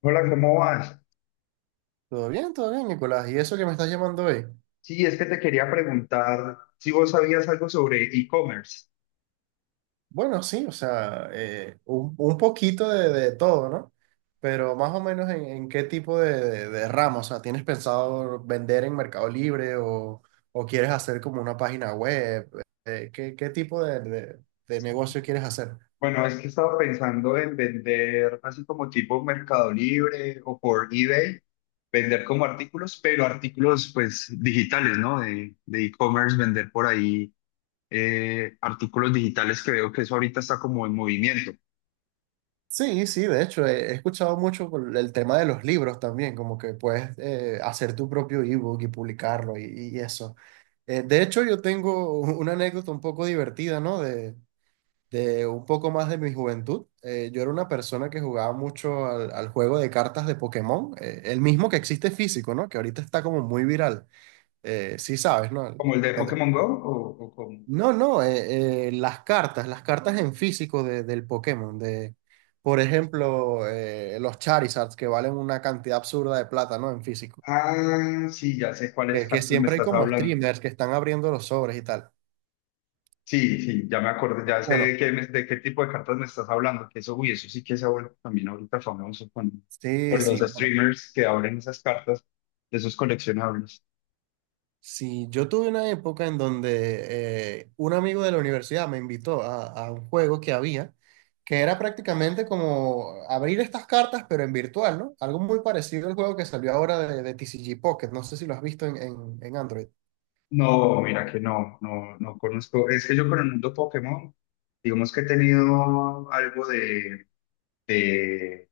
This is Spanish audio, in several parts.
Hola, ¿cómo vas? Todo bien, Nicolás. ¿Y eso que me estás llamando hoy? Sí, es que te quería preguntar si vos sabías algo sobre e-commerce. Bueno, sí, o sea, un poquito de todo, ¿no? Pero más o menos en qué tipo de ramo. O sea, ¿tienes pensado vender en Mercado Libre o quieres hacer como una página web? ¿Qué tipo de negocio quieres hacer? Bueno, es que estaba pensando en vender así como tipo Mercado Libre o por eBay, vender como artículos, pero artículos pues digitales, ¿no? De e-commerce, vender por ahí artículos digitales que veo que eso ahorita está como en movimiento. Sí, sí, de hecho, he escuchado mucho por el tema de los libros también, como que puedes hacer tu propio ebook y publicarlo y eso. De hecho, yo tengo una anécdota un poco divertida, ¿no? De un poco más de mi juventud. Yo era una persona que jugaba mucho al juego de cartas de Pokémon, el mismo que existe físico, ¿no? Que ahorita está como muy viral. Sí sabes, ¿no? ¿Como el de Pokémon Go o como? No, no, las cartas en físico del Pokémon, por ejemplo, los Charizards que valen una cantidad absurda de plata, ¿no? En físico. Ah, sí, ya sé cuáles Que partes me siempre hay estás como hablando. streamers que están abriendo los sobres y tal. Sí, sí, ya me acordé, ya sé de Bueno. qué, de qué tipo de cartas me estás hablando, que eso, uy, eso sí que se ha vuelto también ahorita famoso Sí, con los sí. Bueno. streamers que abren esas cartas, de esos coleccionables. Sí, yo tuve una época en donde un amigo de la universidad me invitó a un juego que había, que era prácticamente como abrir estas cartas, pero en virtual, ¿no? Algo muy parecido al juego que salió ahora de TCG Pocket, no sé si lo has visto en, en Android. No, mira que no, no, no conozco, es que yo con el mundo Pokémon, digamos que he tenido algo de,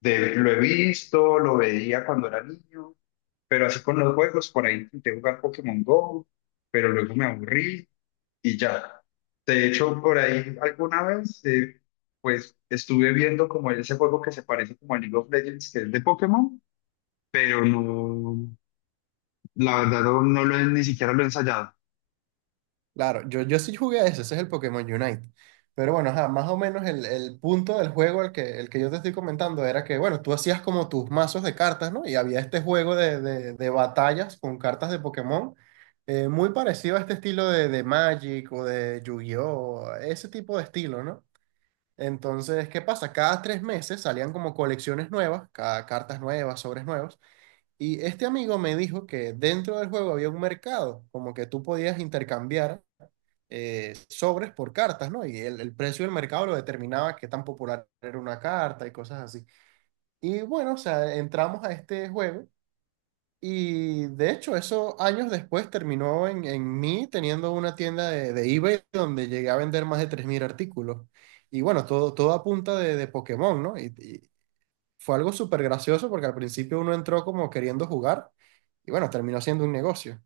lo he visto, lo veía cuando era niño, pero así con los juegos, por ahí intenté jugar Pokémon Go, pero luego me aburrí y ya. De hecho, por ahí alguna vez, pues estuve viendo como ese juego que se parece como a League of Legends, que es de Pokémon, pero no, la verdad no, no lo he, ni siquiera lo he ensayado. Claro, yo sí jugué a ese. Ese es el Pokémon Unite. Pero bueno, ajá, más o menos el punto del juego, el que yo te estoy comentando, era que, bueno, tú hacías como tus mazos de cartas, ¿no? Y había este juego de batallas con cartas de Pokémon, muy parecido a este estilo de Magic o de Yu-Gi-Oh, ese tipo de estilo, ¿no? Entonces, ¿qué pasa? Cada 3 meses salían como colecciones nuevas, cada cartas nuevas, sobres nuevos. Y este amigo me dijo que dentro del juego había un mercado, como que tú podías intercambiar sobres por cartas, ¿no? Y el precio del mercado lo determinaba qué tan popular era una carta y cosas así. Y bueno, o sea, entramos a este juego y de hecho eso años después terminó en mí teniendo una tienda de eBay donde llegué a vender más de 3.000 artículos. Y bueno, todo a punta de Pokémon, ¿no? Y fue algo súper gracioso porque al principio uno entró como queriendo jugar y bueno, terminó siendo un negocio.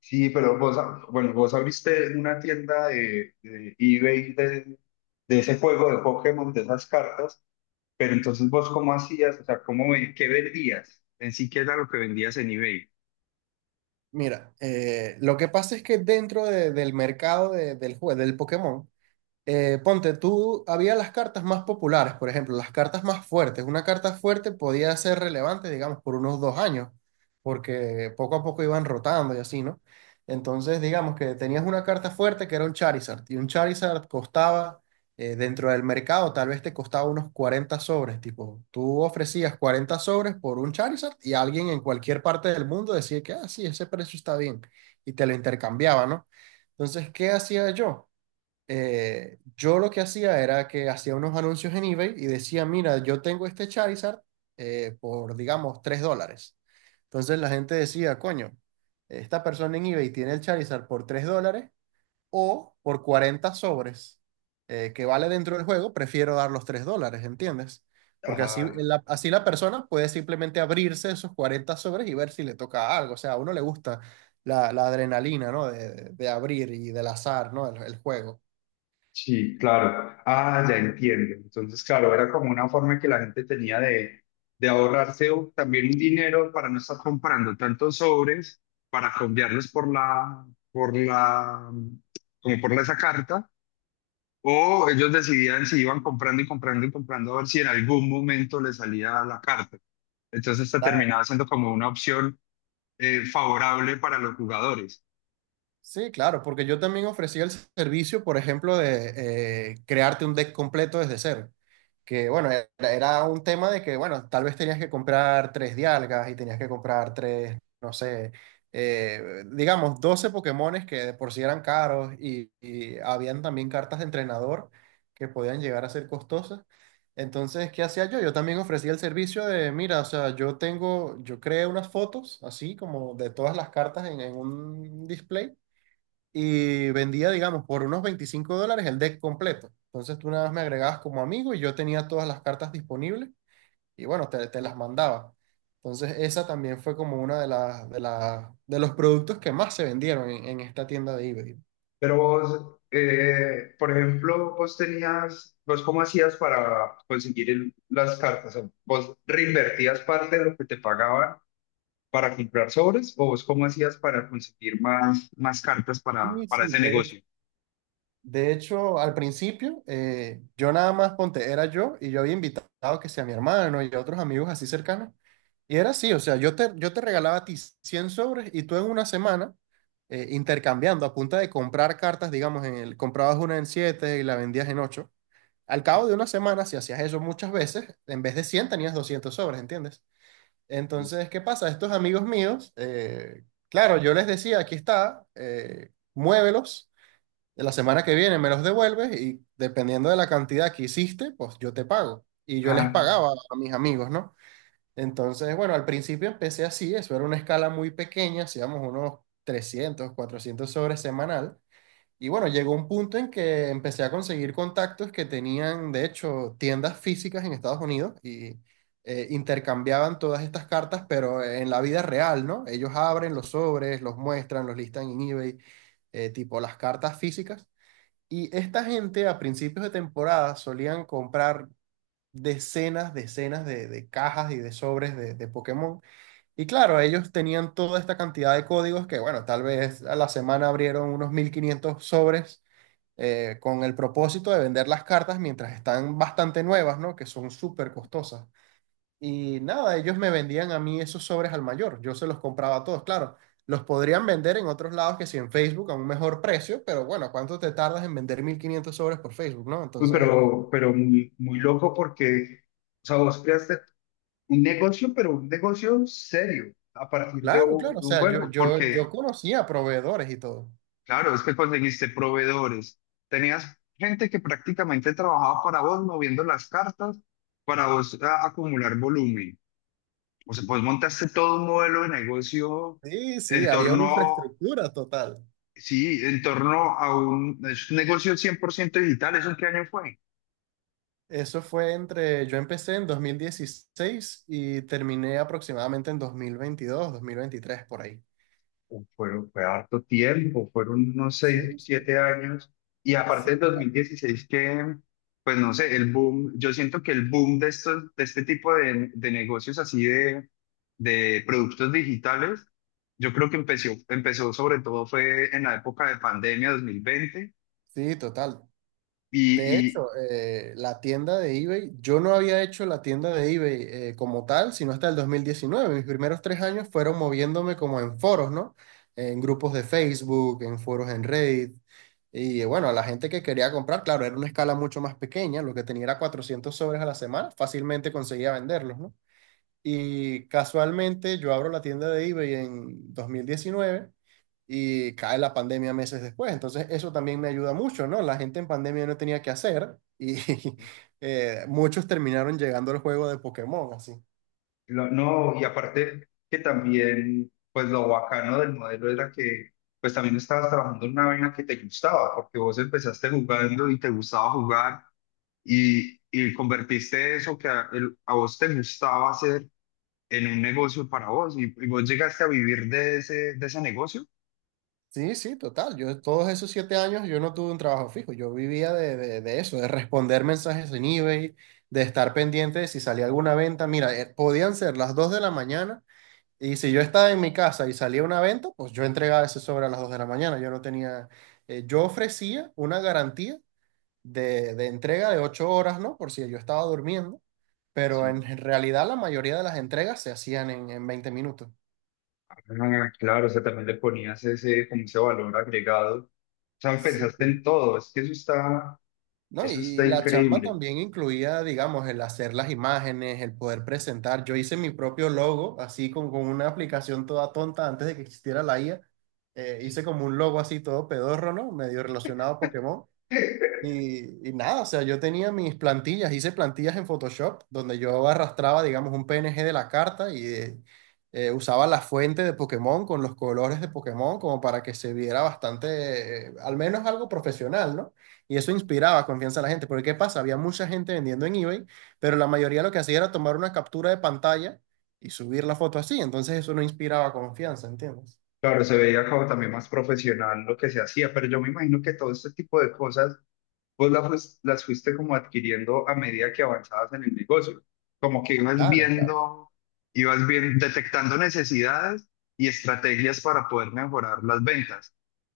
Sí, pero vos, bueno, vos abriste una tienda de eBay de ese juego de Pokémon, de esas cartas, pero entonces vos cómo hacías, o sea, cómo, qué vendías, en sí qué era lo que vendías en eBay. Mira, lo que pasa es que dentro del mercado del juego, del Pokémon, ponte, tú, había las cartas más populares, por ejemplo, las cartas más fuertes. Una carta fuerte podía ser relevante, digamos, por unos 2 años, porque poco a poco iban rotando y así, ¿no? Entonces, digamos que tenías una carta fuerte que era un Charizard, y un Charizard costaba, dentro del mercado, tal vez te costaba unos 40 sobres, tipo, tú ofrecías 40 sobres por un Charizard y alguien en cualquier parte del mundo decía que, ah, sí, ese precio está bien, y te lo intercambiaba, ¿no? Entonces, ¿qué hacía yo? Yo lo que hacía era que hacía unos anuncios en eBay y decía, mira, yo tengo este Charizard por, digamos, $3. Entonces la gente decía, coño, esta persona en eBay tiene el Charizard por $3 o por 40 sobres que vale dentro del juego, prefiero dar los $3, ¿entiendes? Porque así la persona puede simplemente abrirse esos 40 sobres y ver si le toca algo. O sea, a uno le gusta la adrenalina, ¿no? De abrir y del azar, ¿no? El juego. Sí, claro. Ah, ya entiendo. Entonces, claro, era como una forma que la gente tenía de ahorrarse también un dinero para no estar comprando tantos sobres, para cambiarlos por la, como por la- esa carta, o ellos decidían si iban comprando y comprando y comprando a ver si en algún momento les salía la carta. Entonces, esta terminaba siendo como una opción favorable para los jugadores. Sí, claro, porque yo también ofrecía el servicio, por ejemplo, de crearte un deck completo desde cero. Que bueno, era un tema de que, bueno, tal vez tenías que comprar tres dialgas y tenías que comprar tres, no sé, digamos, 12 Pokémones que de por sí eran caros y habían también cartas de entrenador que podían llegar a ser costosas. Entonces, ¿qué hacía yo? Yo también ofrecía el servicio de, mira, o sea, yo creé unas fotos así como de todas las cartas en un display y vendía, digamos, por unos $25 el deck completo. Entonces tú nada más me agregabas como amigo y yo tenía todas las cartas disponibles y bueno, te las mandaba. Entonces esa también fue como una de los productos que más se vendieron en esta tienda de eBay. Pero vos, por ejemplo, vos tenías, vos cómo hacías para conseguir las cartas? O sea, ¿vos reinvertías parte de lo que te pagaban para comprar sobres o vos cómo hacías para conseguir más, más cartas Sí, para sí, ese de hecho, negocio? de hecho, al principio yo nada más ponte, era yo y yo había invitado que sea mi hermano y a otros amigos así cercanos. Y era así, o sea, yo te regalaba a ti 100 sobres y tú en una semana intercambiando a punta de comprar cartas, digamos, comprabas una en 7 y la vendías en ocho. Al cabo Sí. de una semana, si hacías eso muchas veces, en vez de 100 tenías 200 sobres, ¿entiendes? Entonces, ¿qué pasa? Estos amigos míos, claro, yo les decía, aquí está, muévelos, la semana que viene me los devuelves y dependiendo de la cantidad que hiciste, pues yo te pago. Y yo les Ah, pagaba a mis amigos, ¿no? Entonces, bueno, al principio empecé así, eso era una escala muy pequeña, hacíamos unos 300, 400 sobres semanal. Y bueno, llegó un punto en que empecé a conseguir contactos que tenían, de hecho, tiendas físicas en Estados Unidos y intercambiaban todas estas cartas, pero en la vida real, ¿no? Ellos abren los sobres, los muestran, los listan en eBay, tipo las cartas físicas. Y esta gente a principios de temporada solían comprar decenas, decenas de cajas y de sobres de Pokémon. Y claro, ellos tenían toda esta cantidad de códigos que, bueno, tal vez a la semana abrieron unos 1.500 sobres con el propósito de vender las cartas mientras están bastante nuevas, ¿no? Que son súper costosas. Y nada, ellos me vendían a mí esos sobres al mayor. Yo se los compraba a todos, claro. Los podrían vender en otros lados que si en Facebook a un mejor precio, pero bueno, ¿cuánto te tardas en vender 1.500 sobres por Facebook, no? uy, Entonces. Pero muy, muy loco porque, o sea, vos creaste un negocio, pero un negocio serio a partir Claro, claro, o de un sea, yo, juego, yo, porque yo conocía proveedores y todo. claro, es que conseguiste proveedores. Tenías gente que prácticamente trabajaba para vos moviendo las cartas para vos acumular volumen. O sea, pues montaste todo un modelo de negocio Sí, sí, en había una torno, infraestructura total. sí, en torno a un, es un negocio 100% digital. ¿Eso en qué año fue? Eso fue entre, yo empecé en 2016 y terminé aproximadamente en 2022, 2023 por ahí. Fue, fue harto tiempo, fueron unos seis, Sí, sí, siete años. Y sí. aparte del 2016 que, pues no sé, el boom, yo siento que el boom de estos, de este tipo de negocios así de productos digitales, yo creo que empezó, empezó sobre todo fue en la época de pandemia 2020 Sí, total. De y, hecho, la tienda de eBay, yo no había hecho la tienda de eBay como tal, sino hasta el 2019. Mis primeros 3 años fueron moviéndome como en foros, ¿no? En grupos de Facebook, en foros en Reddit. Y bueno, a la gente que quería comprar, claro, era una escala mucho más pequeña, lo que tenía era 400 sobres a la semana, fácilmente conseguía venderlos, ¿no? Y casualmente yo abro la tienda de eBay en 2019 y cae la pandemia meses después. Entonces, eso también me ayuda mucho, ¿no? La gente en pandemia no tenía que hacer y muchos terminaron llegando al juego de Pokémon, así. No, y aparte que también, pues lo bacano del modelo era que, pues también estabas trabajando en una vaina que te gustaba, porque vos empezaste jugando y te gustaba jugar y convertiste eso que a, a vos te gustaba hacer en un negocio para vos y vos llegaste a vivir de ese negocio. Sí, sí, total. Yo todos esos 7 años yo no tuve un trabajo fijo. Yo vivía de eso, de responder mensajes en eBay, de estar pendiente de si salía alguna venta. Mira, podían ser las 2 de la mañana y si yo estaba en mi casa y salía una venta, pues yo entregaba ese sobre a las 2 de la mañana. Yo no tenía, yo ofrecía una garantía de entrega de 8 horas, ¿no? Por si yo estaba durmiendo, pero en Sí. realidad la mayoría de las entregas se hacían en 20 minutos. Ah, claro, o sea, también le ponías ese, como ese valor agregado. O sea, Sí, pensaste en todo, es que ¿no? Eso Y está la chamba increíble. también incluía, digamos, el hacer las imágenes, el poder presentar. Yo hice mi propio logo, así con una aplicación toda tonta antes de que existiera la IA. Eh, Sí. hice como un logo así todo pedorro, ¿no? Medio relacionado a Pokémon. Y nada, o sea, yo tenía mis plantillas, hice plantillas en Photoshop, donde yo arrastraba, digamos, un PNG de la carta y usaba la fuente de Pokémon con los colores de Pokémon como para que se viera bastante, al menos algo profesional, ¿no? Y eso inspiraba confianza a la gente, porque ¿qué pasa? Había mucha gente vendiendo en eBay, pero la mayoría lo que hacía era tomar una captura de pantalla y subir la foto así, entonces eso no inspiraba confianza, ¿entiendes? Claro, se veía como también más profesional lo que se hacía, pero yo me imagino que todo este tipo de cosas vos las fuiste como adquiriendo a medida que avanzabas en el negocio, como que ibas Claro, claro. viendo, ibas bien, detectando necesidades y estrategias para poder mejorar las ventas.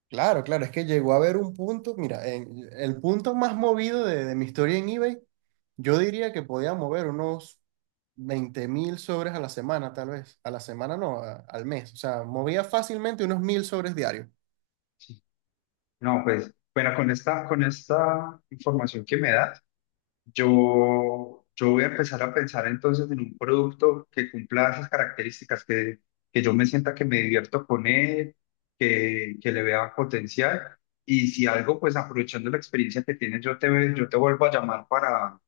Claro, claro, es que llegó a haber un punto, mira, el punto más movido de mi historia en eBay, yo diría que podía mover unos 20.000 sobres a la semana, tal vez. A la semana no, al mes. O sea, movía fácilmente unos 1.000 sobres diarios. Sí. No, pues, bueno, con esta información que me das, yo voy a empezar a pensar entonces en un producto que cumpla esas características, que yo me sienta que me divierto con él, que le vea potencial. Y si algo, pues aprovechando la experiencia que tienes, yo te vuelvo a llamar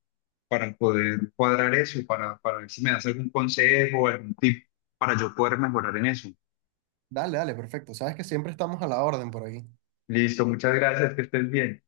para poder cuadrar eso, para ver si me das algún consejo, algún tip para yo poder mejorar en eso. Dale, dale, perfecto. Sabes que siempre estamos a la orden por aquí. Listo, muchas gracias, que estés bien.